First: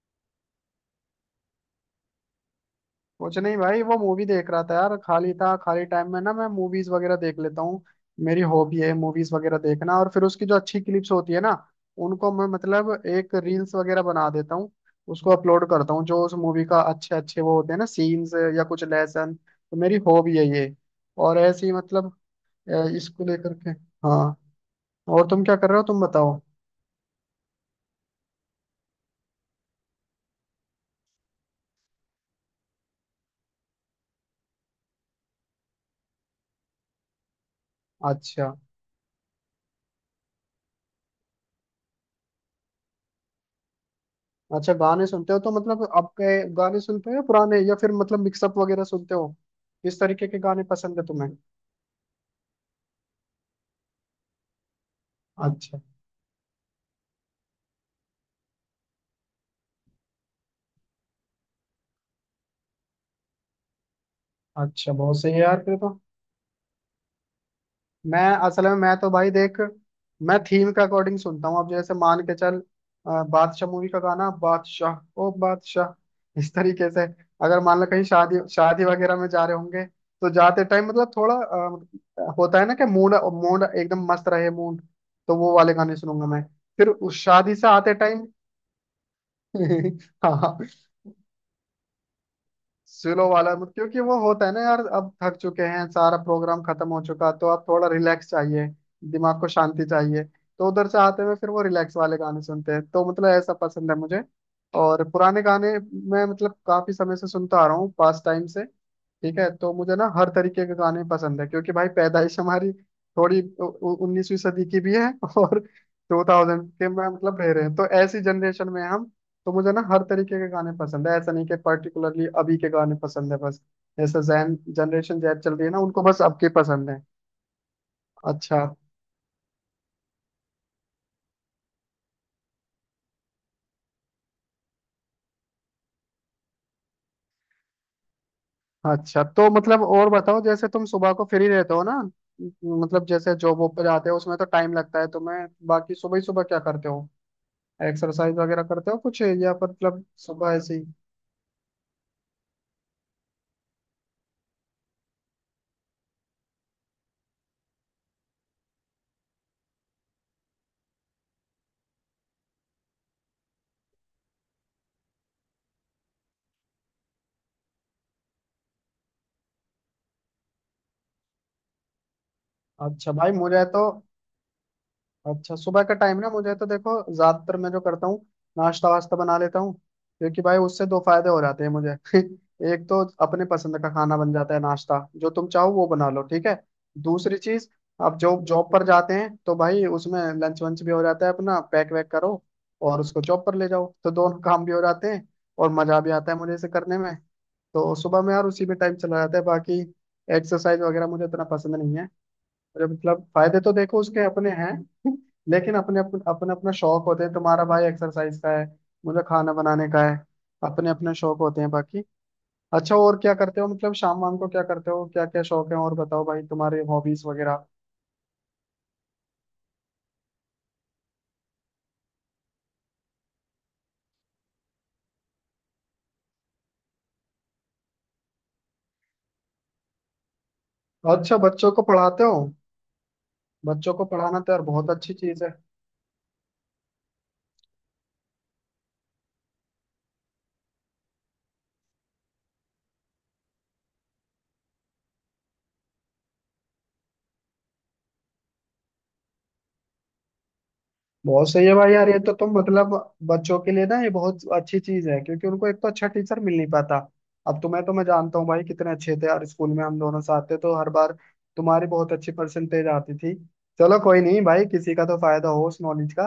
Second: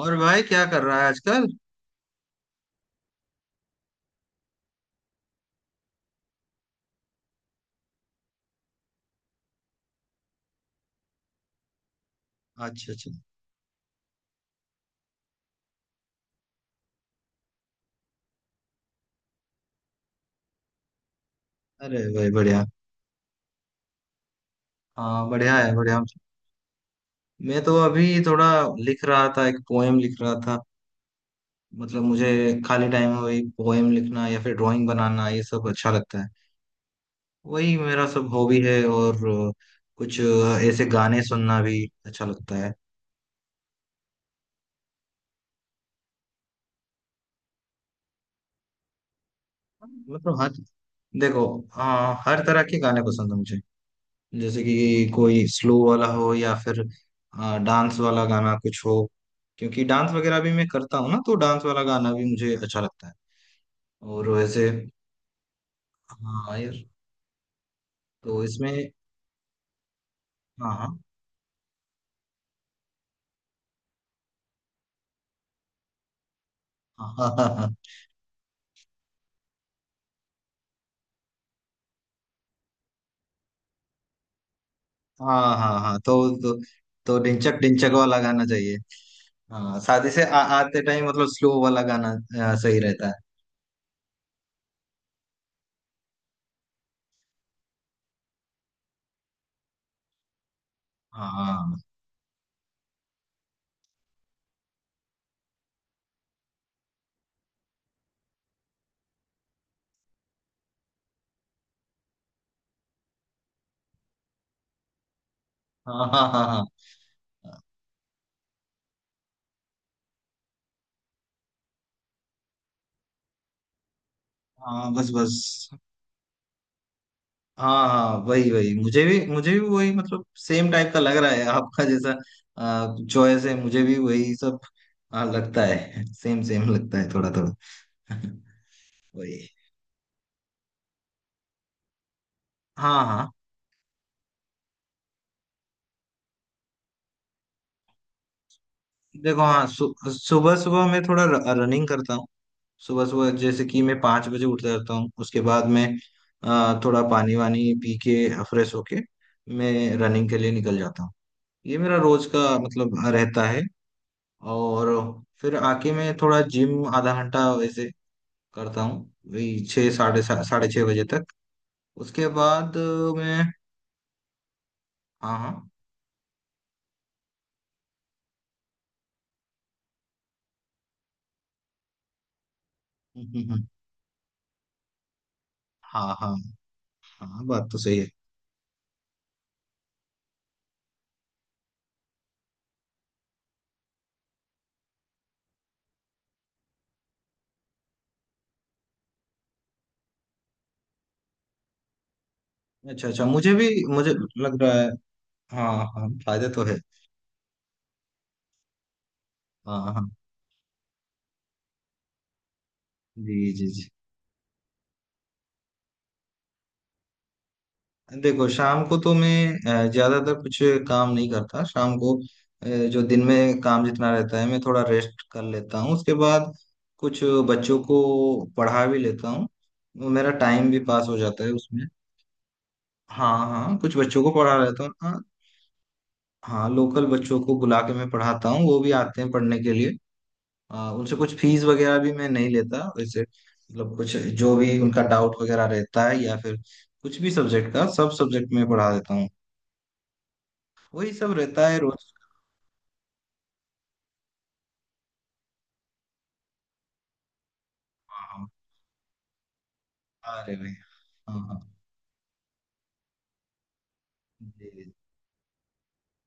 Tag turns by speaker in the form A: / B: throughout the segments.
A: और भाई क्या कर रहा है आजकल?
B: कुछ नहीं भाई, वो मूवी देख रहा था यार। खाली था, खाली टाइम में ना मैं मूवीज वगैरह देख लेता हूँ। मेरी हॉबी है मूवीज वगैरह देखना, और फिर उसकी जो अच्छी क्लिप्स होती है ना उनको मैं मतलब
A: अच्छा, अच्छा।
B: एक रील्स वगैरह बना देता हूँ। उसको अपलोड करता हूँ, जो उस मूवी का अच्छे अच्छे वो होते हैं ना सीन्स या कुछ लेसन, तो मेरी हॉबी है ये। और ऐसी
A: अरे
B: मतलब
A: भाई, बढ़िया।
B: इसको लेकर के। हाँ। और
A: हाँ,
B: तुम
A: बढ़िया
B: क्या कर
A: है,
B: रहे हो,
A: बढ़िया।
B: तुम बताओ।
A: मैं तो अभी थोड़ा लिख रहा था, एक पोएम लिख रहा था। मतलब मुझे खाली टाइम में वही पोएम लिखना या फिर ड्राइंग बनाना, ये सब अच्छा लगता है। वही मेरा सब
B: अच्छा,
A: हॉबी है। और कुछ ऐसे गाने सुनना भी अच्छा लगता है।
B: अच्छा गाने सुनते हो तो मतलब आपके, गाने सुनते हो या पुराने या फिर मतलब मिक्सअप वगैरह सुनते हो? किस तरीके के
A: मतलब हर
B: गाने पसंद है तुम्हें?
A: देखो, हाँ, हर तरह के गाने पसंद है मुझे। जैसे कि कोई स्लो
B: अच्छा।
A: वाला हो या फिर डांस वाला गाना कुछ हो। क्योंकि डांस वगैरह भी मैं करता हूँ ना, तो डांस वाला गाना भी मुझे अच्छा लगता है। और वैसे।
B: अच्छा बहुत सही है यार फिर तो।
A: हाँ यार।
B: मैं
A: तो
B: असल में
A: इसमें।
B: मैं तो भाई देख, मैं थीम के
A: हाँ,
B: अकॉर्डिंग सुनता हूँ। अब जैसे मान के चल बादशाह मूवी का गाना, बादशाह ओ बादशाह, इस तरीके से।
A: हाँ, हाँ, हाँ,
B: अगर
A: हाँ,
B: मान लो कहीं शादी शादी वगैरह में जा रहे होंगे, तो जाते टाइम मतलब थोड़ा होता है ना कि मूड, मूड एकदम मस्त रहे मूड, तो वो
A: हाँ,
B: वाले
A: हाँ,
B: गाने
A: हाँ,
B: सुनूंगा
A: तो
B: मैं।
A: तो
B: फिर उस
A: तो
B: शादी
A: डिंचक
B: से
A: डिंचक
B: आते
A: वाला
B: टाइम
A: गाना चाहिए। हाँ, शादी से आ,
B: हाँ,
A: आते टाइम मतलब स्लो वाला गाना। सही रहता है।
B: स्लो वाला मत- क्योंकि वो होता है ना यार, अब थक चुके हैं, सारा प्रोग्राम खत्म हो चुका, तो अब थोड़ा रिलैक्स चाहिए। दिमाग को शांति चाहिए, तो उधर से आते हुए फिर वो
A: हाँ,
B: रिलैक्स वाले गाने सुनते हैं, तो मतलब ऐसा पसंद है मुझे। और पुराने गाने मैं मतलब काफी समय से सुनता आ रहा हूँ पास टाइम से। ठीक है, तो मुझे ना हर तरीके के गाने पसंद है, क्योंकि भाई पैदाइश हमारी थोड़ी 19वीं सदी की भी है और
A: हाँ, हाँ,
B: टू
A: हाँ, हाँ,
B: थाउजेंड
A: हाँ,
B: के में मतलब रह रहे हैं, तो ऐसी जनरेशन में हम। तो मुझे ना हर तरीके के गाने पसंद है, ऐसा नहीं कि पर्टिकुलरली अभी के गाने पसंद है बस। जैसे जैन
A: हाँ, बस,
B: जनरेशन जैद चल रही
A: बस।
B: है ना, उनको बस अब के पसंद है।
A: हाँ, हाँ, वही
B: अच्छा।
A: वही, मुझे भी वही मतलब सेम टाइप का लग रहा है आपका जैसा। चॉइस है, मुझे भी वही सब। हाँ, लगता है सेम सेम, लगता है थोड़ा थोड़ा।
B: अच्छा
A: वही।
B: तो मतलब और बताओ, जैसे तुम सुबह को फ्री रहते हो ना,
A: हाँ,
B: मतलब
A: हाँ।
B: जैसे जॉब वॉब पे जाते हो उसमें तो टाइम लगता है तुम्हें, बाकी सुबह ही सुबह क्या करते हो? एक्सरसाइज वगैरह करते हो कुछ,
A: देखो,
B: या
A: हाँ,
B: मतलब सुबह
A: सुबह
B: ऐसे ही?
A: सुबह मैं थोड़ा रनिंग करता हूँ। सुबह सुबह जैसे कि मैं 5 बजे उठ जाता हूँ। उसके बाद मैं थोड़ा पानी वानी पी के फ्रेश होके मैं रनिंग के लिए निकल जाता हूँ। ये मेरा रोज का मतलब रहता है। और फिर आके मैं थोड़ा जिम आधा घंटा वैसे करता हूँ। वही 6:30 बजे तक। उसके बाद
B: अच्छा भाई,
A: मैं।
B: मुझे तो,
A: हाँ, हाँ।
B: अच्छा सुबह का टाइम ना मुझे तो देखो, ज्यादातर मैं जो करता हूँ नाश्ता वास्ता बना लेता हूँ। क्योंकि भाई उससे दो फायदे हो जाते हैं मुझे। एक तो अपने
A: हम्म।
B: पसंद का खाना बन जाता है, नाश्ता जो तुम चाहो वो बना
A: हाँ,
B: लो,
A: हाँ।
B: ठीक है। दूसरी
A: हाँ, बात
B: चीज,
A: तो सही है।
B: आप जो जॉब पर जाते हैं तो भाई उसमें लंच वंच भी हो जाता है, अपना पैक वैक करो और उसको जॉब पर ले जाओ, तो दोनों काम भी हो जाते हैं और मजा भी आता है मुझे इसे करने में। तो सुबह में यार उसी में टाइम चला जाता है, बाकी एक्सरसाइज वगैरह मुझे इतना पसंद नहीं है। अरे
A: अच्छा,
B: मतलब
A: अच्छा, मुझे
B: फायदे
A: भी,
B: तो देखो
A: मुझे
B: उसके अपने
A: लग रहा
B: हैं।
A: है। हाँ,
B: लेकिन अपने
A: हाँ,
B: अपने
A: फायदे
B: अपने
A: तो
B: अपना
A: है।
B: शौक होते हैं, तुम्हारा भाई एक्सरसाइज का है, मुझे खाना
A: हाँ,
B: बनाने का
A: हाँ,
B: है। अपने अपने शौक होते हैं बाकी। अच्छा, और क्या
A: जी,
B: करते
A: जी,
B: हो,
A: जी।
B: मतलब शाम वाम को क्या करते हो? क्या क्या शौक है और, बताओ भाई तुम्हारे हॉबीज वगैरह।
A: देखो, शाम को तो मैं ज्यादातर कुछ काम नहीं करता शाम को। अ, जो दिन में काम जितना रहता है मैं थोड़ा रेस्ट कर लेता हूँ, उसके बाद कुछ बच्चों को पढ़ा भी लेता हूँ। वो मेरा टाइम भी पास हो
B: अच्छा,
A: जाता है
B: बच्चों को
A: उसमें।
B: पढ़ाते हो?
A: हाँ, हाँ,
B: बच्चों
A: कुछ
B: को
A: बच्चों को
B: पढ़ाना तो
A: पढ़ा
B: यार
A: लेता
B: बहुत
A: हूँ,
B: अच्छी
A: हाँ।
B: चीज है।
A: हाँ, लोकल बच्चों को बुला के मैं पढ़ाता हूँ, वो भी आते हैं पढ़ने के लिए। उनसे कुछ फीस वगैरह भी मैं नहीं लेता, वैसे मतलब कुछ, जो भी उनका डाउट वगैरह रहता है या फिर कुछ भी सब्जेक्ट का, सब सब्जेक्ट में पढ़ा देता हूँ। वही सब
B: बहुत
A: रहता
B: सही है
A: है
B: भाई यार,
A: रोज।
B: ये तो तुम मतलब बच्चों के लिए ना ये बहुत अच्छी चीज है, क्योंकि उनको एक तो अच्छा टीचर मिल नहीं पाता। अब तुम्हें तो मैं जानता
A: हाँ,
B: हूँ भाई, कितने अच्छे थे यार, स्कूल में हम दोनों
A: हाँ,
B: साथ
A: अरे
B: थे,
A: भाई,
B: तो हर बार
A: हाँ, हाँ,
B: तुम्हारी बहुत अच्छी परसेंटेज आती थी। चलो कोई नहीं भाई,
A: जी,
B: किसी का तो फायदा हो उस नॉलेज का।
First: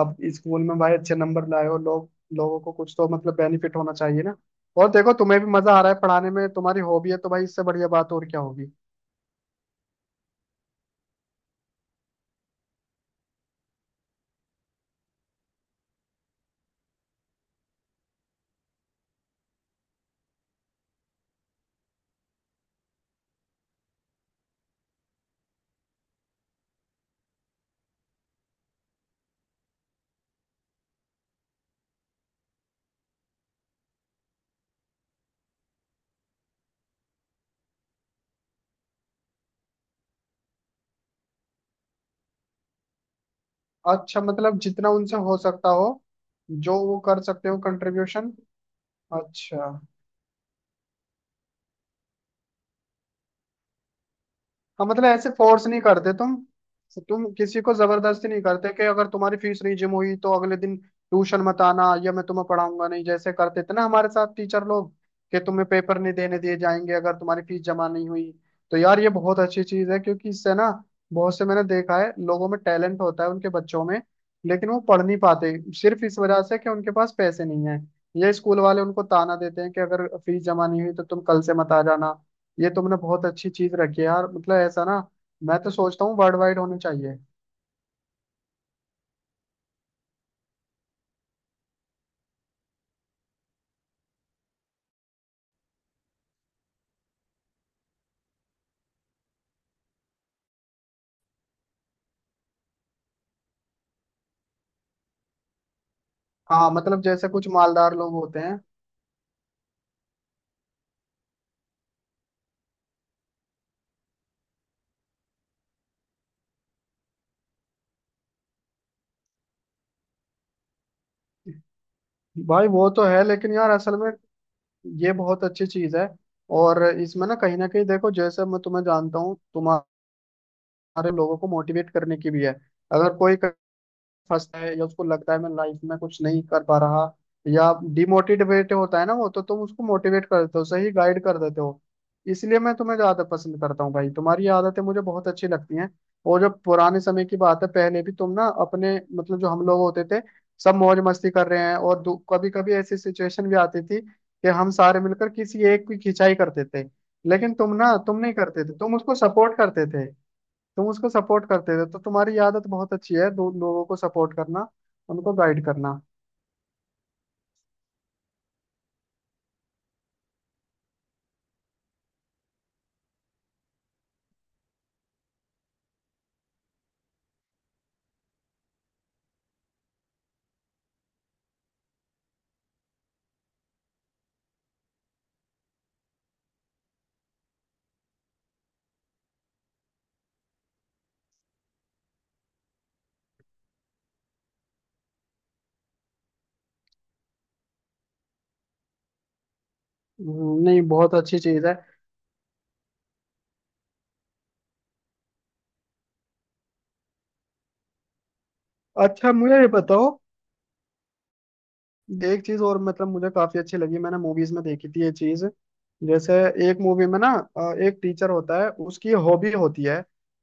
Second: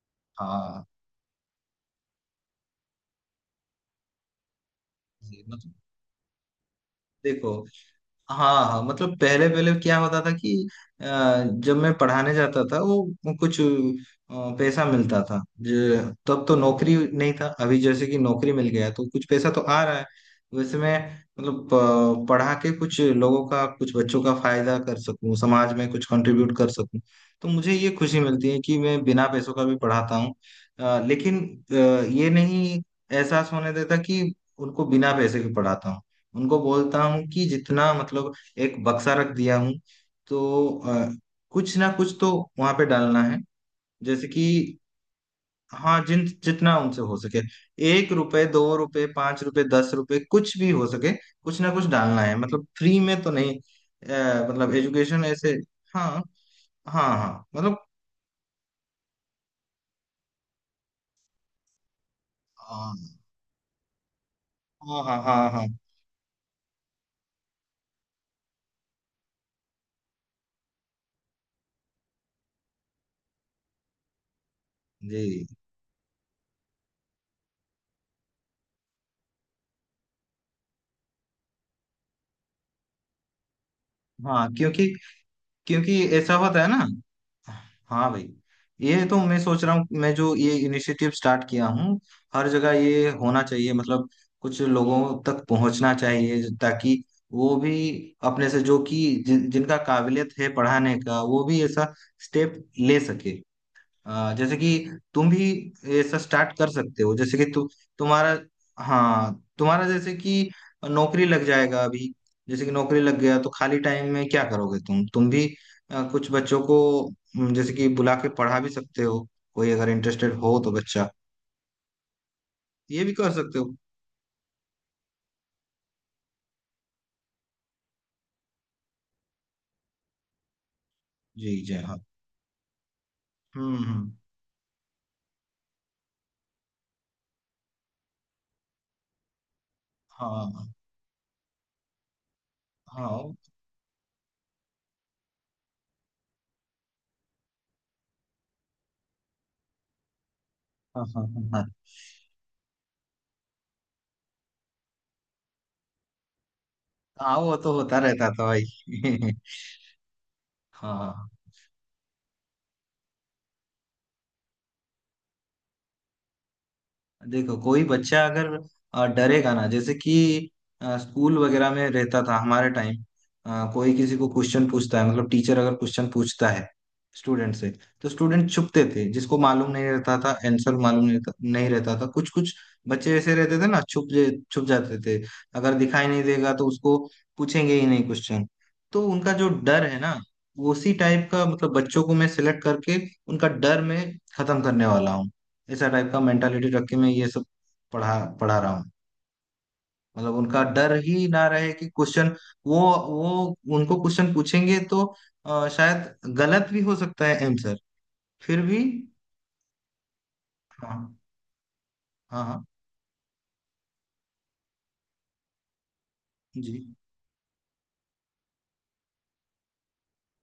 B: अब स्कूल में
A: हाँ,
B: भाई अच्छे नंबर लाए हो लोग, लोगों को कुछ तो मतलब बेनिफिट होना चाहिए ना। और देखो तुम्हें
A: जी
B: भी मजा
A: मतलब।
B: आ रहा है पढ़ाने में, तुम्हारी हॉबी है, तो भाई
A: देखो,
B: इससे बढ़िया बात और क्या
A: हाँ,
B: होगी।
A: हाँ, मतलब पहले पहले क्या होता था कि, अ, जब मैं पढ़ाने जाता था वो कुछ पैसा मिलता था, जो तब तो नौकरी नहीं था, अभी जैसे कि नौकरी मिल गया तो कुछ पैसा तो आ रहा है। वैसे मैं मतलब पढ़ा के कुछ लोगों का, कुछ बच्चों का फायदा कर सकूं, समाज में कुछ कंट्रीब्यूट कर सकूं। तो मुझे ये खुशी मिलती है कि मैं बिना पैसों का भी पढ़ाता हूँ। लेकिन ये नहीं एहसास होने देता कि उनको बिना पैसे के पढ़ाता हूँ। उनको बोलता हूँ कि जितना मतलब, एक बक्सा रख दिया हूँ, तो कुछ ना कुछ तो वहां पे डालना है।
B: अच्छा,
A: जैसे कि,
B: मतलब जितना उनसे हो सकता हो,
A: हाँ, जिन जितना
B: जो वो
A: उनसे हो
B: कर
A: सके,
B: सकते हो
A: एक
B: कंट्रीब्यूशन।
A: रुपए 2 रुपए, 5 रुपए,
B: अच्छा।
A: 10 रुपए, कुछ भी हो सके, कुछ ना कुछ डालना है, मतलब फ्री में तो नहीं, मतलब
B: हाँ मतलब
A: एजुकेशन
B: ऐसे
A: ऐसे।
B: फोर्स नहीं करते
A: हाँ,
B: तुम
A: हाँ,
B: तुम
A: हाँ,
B: किसी को
A: मतलब
B: जबरदस्ती नहीं करते कि अगर तुम्हारी फीस नहीं जम हुई तो अगले दिन ट्यूशन मत आना, या मैं तुम्हें
A: अ,
B: पढ़ाऊंगा नहीं, जैसे करते थे ना हमारे साथ टीचर लोग,
A: हाँ, हाँ, हाँ,
B: कि
A: हाँ,
B: तुम्हें पेपर नहीं देने दिए जाएंगे अगर तुम्हारी फीस जमा नहीं हुई। तो यार ये बहुत अच्छी चीज है, क्योंकि इससे ना, बहुत से मैंने देखा है लोगों में टैलेंट होता है, उनके बच्चों में, लेकिन वो पढ़ नहीं
A: जी,
B: पाते सिर्फ इस वजह से कि उनके पास पैसे नहीं है। ये स्कूल वाले उनको ताना देते हैं कि अगर फीस जमा नहीं हुई तो तुम कल से मत आ जाना। ये तुमने बहुत अच्छी चीज रखी है यार,
A: हाँ।
B: मतलब ऐसा
A: क्योंकि
B: ना, मैं तो
A: क्योंकि
B: सोचता हूँ
A: ऐसा
B: वर्ल्ड वाइड
A: होता है
B: होने
A: ना।
B: चाहिए।
A: हाँ भाई। ये तो मैं सोच रहा हूँ, मैं जो ये इनिशिएटिव स्टार्ट किया हूँ, हर जगह ये होना चाहिए, मतलब कुछ लोगों तक पहुंचना चाहिए ताकि वो भी अपने से, जो कि जिनका काबिलियत है पढ़ाने का, वो भी ऐसा स्टेप ले सके। जैसे कि तुम भी ऐसा स्टार्ट कर
B: हाँ
A: सकते
B: मतलब
A: हो,
B: जैसे
A: जैसे कि
B: कुछ मालदार लोग
A: तुम्हारा,
B: होते हैं।
A: हाँ, तुम्हारा जैसे कि नौकरी लग जाएगा अभी, जैसे कि नौकरी लग गया तो खाली टाइम में क्या करोगे, तुम भी कुछ बच्चों को जैसे कि बुला के पढ़ा भी सकते हो, कोई अगर इंटरेस्टेड हो तो बच्चा,
B: भाई वो
A: ये
B: तो
A: भी
B: है,
A: कर
B: लेकिन
A: सकते
B: यार
A: हो।
B: असल में ये बहुत अच्छी चीज है। और इसमें ना कहीं देखो, जैसे मैं तुम्हें जानता हूँ, तुम्हारे लोगों को
A: जी, जय,
B: मोटिवेट
A: हाँ।
B: करने की भी है। अगर कोई
A: हम्म,
B: फंसता है या उसको लगता है मैं लाइफ में कुछ नहीं कर पा रहा, या डिमोटिवेट होता है ना वो, तो तुम उसको मोटिवेट
A: हाँ,
B: कर देते हो,
A: हाँ,
B: सही गाइड कर देते हो। इसलिए मैं तुम्हें
A: हाँ,
B: ज्यादा
A: हाँ,
B: पसंद करता हूँ भाई, तुम्हारी ये आदतें मुझे बहुत अच्छी लगती हैं। और जब पुराने समय की बात है, पहले भी तुम ना अपने मतलब जो हम लोग होते थे, सब मौज
A: हाँ, हाँ,
B: मस्ती कर रहे
A: हाँ।
B: हैं, और कभी कभी ऐसी सिचुएशन भी आती थी कि हम सारे मिलकर किसी एक की खिंचाई करते थे,
A: हाँ,
B: लेकिन
A: वो तो
B: तुम ना,
A: होता
B: तुम
A: रहता
B: नहीं
A: था भाई।
B: करते थे, तुम उसको सपोर्ट करते थे। तुम
A: हाँ,
B: उसको
A: हाँ।
B: सपोर्ट करते थे, तो तुम्हारी आदत बहुत अच्छी है, दो लोगों को सपोर्ट करना, उनको गाइड करना।
A: देखो, कोई बच्चा अगर डरेगा ना, जैसे कि स्कूल वगैरह में रहता था हमारे टाइम, कोई किसी को क्वेश्चन पूछता है, मतलब टीचर अगर क्वेश्चन पूछता है स्टूडेंट से, तो स्टूडेंट छुपते थे, जिसको मालूम नहीं रहता था आंसर, मालूम नहीं रहता था, कुछ कुछ बच्चे ऐसे रहते थे ना, छुप जाते थे। अगर दिखाई नहीं देगा तो उसको पूछेंगे ही नहीं क्वेश्चन। तो उनका जो डर है ना, उसी टाइप का मतलब बच्चों को मैं सिलेक्ट करके उनका डर मैं खत्म करने वाला हूँ। ऐसा टाइप का मेंटालिटी रख के मैं ये सब पढ़ा पढ़ा रहा हूँ, मतलब उनका
B: नहीं
A: डर
B: बहुत
A: ही
B: अच्छी
A: ना
B: चीज
A: रहे
B: है।
A: कि क्वेश्चन, वो वो उनको क्वेश्चन पूछेंगे तो शायद गलत भी हो सकता है आंसर, फिर भी।
B: अच्छा मुझे ये बताओ,
A: हाँ,
B: एक
A: हाँ,
B: चीज
A: हाँ,
B: और, मतलब मुझे काफी अच्छी लगी, मैंने मूवीज में देखी थी ये चीज। जैसे एक
A: जी,
B: मूवी में ना एक टीचर होता है, उसकी हॉबी होती है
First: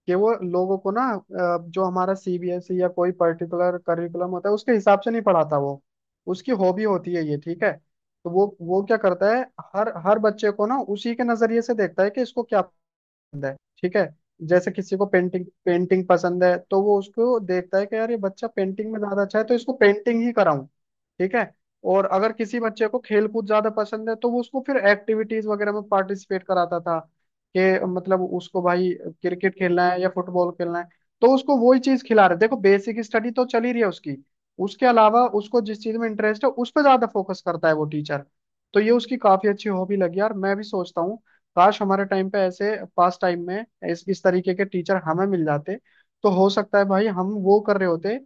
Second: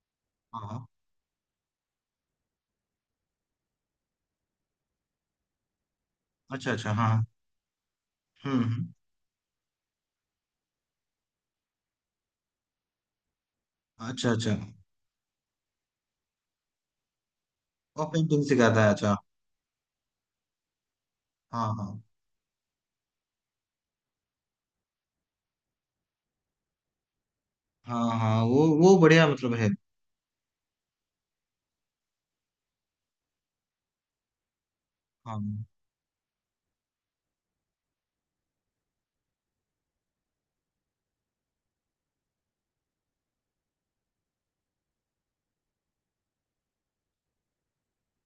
B: कि वो
A: हाँ,
B: लोगों
A: हाँ,
B: को ना, जो हमारा सीबीएसई या कोई पर्टिकुलर करिकुलम होता है उसके हिसाब से नहीं पढ़ाता वो, उसकी
A: अच्छा,
B: हॉबी
A: अच्छा, हाँ,
B: होती
A: हाँ,
B: है ये, ठीक है। तो वो
A: हम्म,
B: क्या करता है, हर हर बच्चे को ना उसी के नजरिए से देखता है कि इसको क्या पसंद है, ठीक है।
A: अच्छा, अच्छा,
B: जैसे किसी को पेंटिंग, पेंटिंग पसंद है, तो वो उसको देखता है कि
A: और
B: यार ये
A: पेंटिंग
B: बच्चा
A: सिखाता है,
B: पेंटिंग में
A: अच्छा,
B: ज्यादा अच्छा है, तो इसको पेंटिंग ही कराऊं, ठीक है।
A: हाँ, हाँ,
B: और अगर किसी बच्चे को खेल कूद ज्यादा पसंद है, तो वो उसको फिर एक्टिविटीज वगैरह में पार्टिसिपेट कराता था, कि
A: हाँ,
B: मतलब
A: हाँ,
B: उसको
A: वो
B: भाई
A: वो बढ़िया मतलब
B: क्रिकेट
A: है।
B: खेलना है या फुटबॉल खेलना है, तो उसको वही चीज खिला रहे। देखो बेसिक स्टडी तो चल ही रही है उसकी, उसके अलावा
A: हाँ,
B: उसको जिस चीज में इंटरेस्ट है उस पर ज्यादा फोकस करता है वो टीचर। तो ये उसकी काफी अच्छी हॉबी लगी यार, मैं भी सोचता हूँ काश हमारे टाइम पे ऐसे, पास टाइम में इस तरीके के टीचर हमें मिल जाते, तो हो सकता है भाई हम वो कर रहे होते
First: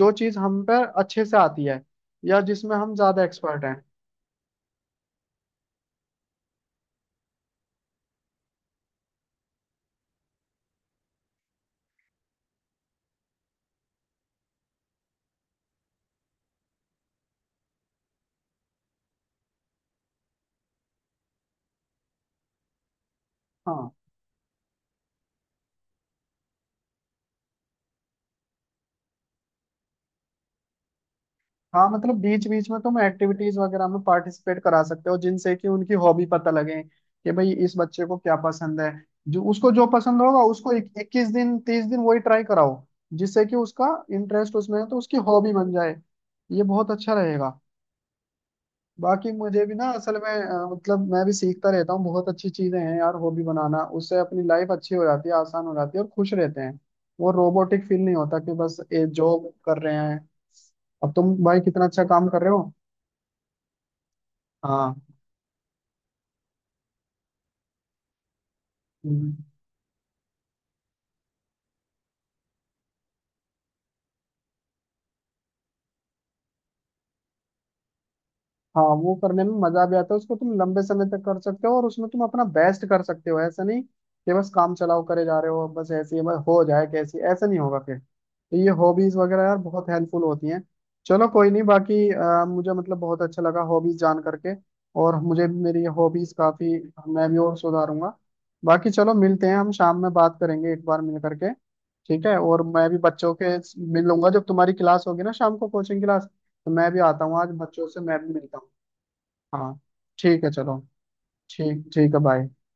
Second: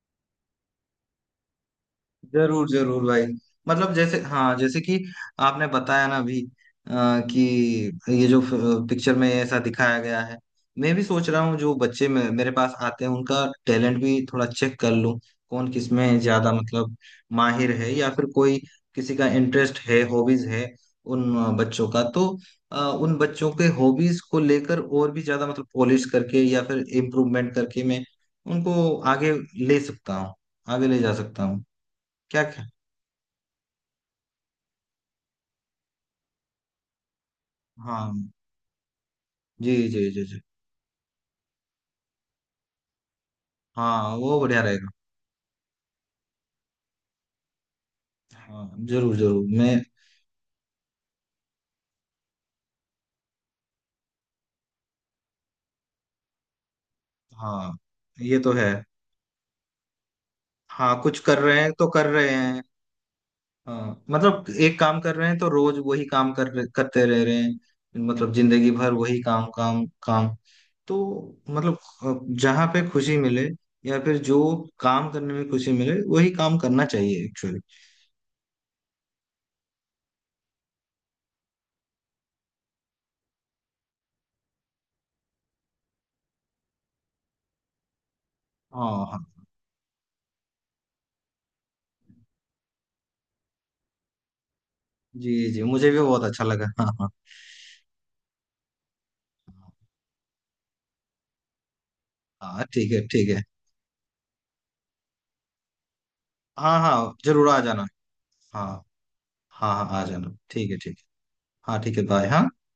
B: जो चीज हम पर अच्छे से आती है, या
A: जरूर
B: जिसमें हम
A: जरूर
B: ज्यादा
A: भाई।
B: एक्सपर्ट हैं।
A: मतलब जैसे, हाँ, जैसे कि आपने बताया ना अभी, कि ये जो पिक्चर में ऐसा दिखाया गया है, मैं भी सोच रहा हूँ जो बच्चे मेरे पास आते हैं उनका टैलेंट भी थोड़ा चेक कर लूँ, कौन किस में ज्यादा मतलब माहिर है, या फिर कोई, किसी का इंटरेस्ट है, हॉबीज है, उन बच्चों का तो, उन बच्चों के
B: हाँ।
A: हॉबीज को लेकर और भी ज्यादा मतलब पॉलिश करके या फिर इम्प्रूवमेंट करके मैं उनको ले सकता हूँ आगे ले जा सकता हूँ।
B: हाँ मतलब
A: क्या
B: बीच
A: क्या,
B: बीच में तुम एक्टिविटीज वगैरह में पार्टिसिपेट करा सकते हो, जिनसे कि उनकी हॉबी पता लगे कि भाई इस बच्चे
A: हाँ,
B: को क्या पसंद है। जो उसको
A: जी,
B: जो
A: जी,
B: पसंद
A: जी, जी।
B: होगा उसको 21 दिन, 30 दिन वही ट्राई कराओ, जिससे कि उसका
A: हाँ, वो
B: इंटरेस्ट
A: बढ़िया
B: उसमें है
A: रहेगा।
B: तो उसकी हॉबी बन जाए। ये बहुत अच्छा रहेगा।
A: हाँ, जरूर
B: बाकी
A: जरूर
B: मुझे
A: मैं।
B: भी ना असल में मतलब मैं भी सीखता रहता हूँ, बहुत अच्छी चीजें हैं यार हॉबी बनाना, उससे अपनी लाइफ अच्छी हो जाती है, आसान हो जाती है और खुश रहते हैं। वो
A: हाँ,
B: रोबोटिक फील नहीं
A: ये
B: होता
A: तो
B: कि
A: है।
B: बस ये जॉब कर रहे हैं।
A: हाँ,
B: अब
A: कुछ
B: तुम
A: कर रहे
B: भाई
A: हैं
B: कितना
A: तो
B: अच्छा
A: कर रहे
B: काम कर रहे
A: हैं।
B: हो।
A: हाँ, मतलब एक काम
B: हाँ।
A: कर रहे हैं तो रोज वही काम करते रह रहे हैं, मतलब जिंदगी भर वही
B: हम्म।
A: काम, काम, काम। तो मतलब जहां पे खुशी मिले, या फिर जो काम करने में खुशी मिले वही काम करना चाहिए एक्चुअली।
B: हाँ, वो करने में मजा भी आता है, उसको तुम लंबे समय तक कर सकते हो और उसमें तुम अपना बेस्ट कर सकते हो। ऐसा नहीं कि बस काम चलाओ, करे जा रहे हो बस ऐसे ही, बस हो जाए कैसे, ऐसा नहीं होगा फिर। तो ये
A: हाँ,
B: हॉबीज
A: हाँ,
B: वगैरह यार बहुत हेल्पफुल होती हैं। चलो कोई नहीं, बाकी मुझे मतलब बहुत अच्छा लगा हॉबीज जान करके, और
A: जी,
B: मुझे
A: जी,
B: भी मेरी
A: मुझे भी बहुत
B: हॉबीज
A: अच्छा लगा,
B: काफी,
A: हाँ, हाँ।
B: मैं भी और सुधारूंगा। बाकी चलो मिलते हैं, हम शाम में बात करेंगे एक बार मिल करके। ठीक है, और
A: हाँ,
B: मैं
A: ठीक
B: भी
A: है, ठीक
B: बच्चों
A: है।
B: के, मिल लूंगा जब तुम्हारी क्लास होगी ना, शाम को कोचिंग क्लास, तो
A: हाँ,
B: मैं भी
A: हाँ,
B: आता हूँ
A: जरूर
B: आज,
A: आ जाना।
B: बच्चों से मैं भी मिलता
A: हाँ,
B: हूँ।
A: हाँ,
B: हाँ।
A: हाँ, आ जाना,
B: ठीक है
A: ठीक है,
B: चलो,
A: ठीक है। हाँ,
B: ठीक
A: ठीक है,
B: ठीक है,
A: बाय,
B: बाय।
A: हाँ।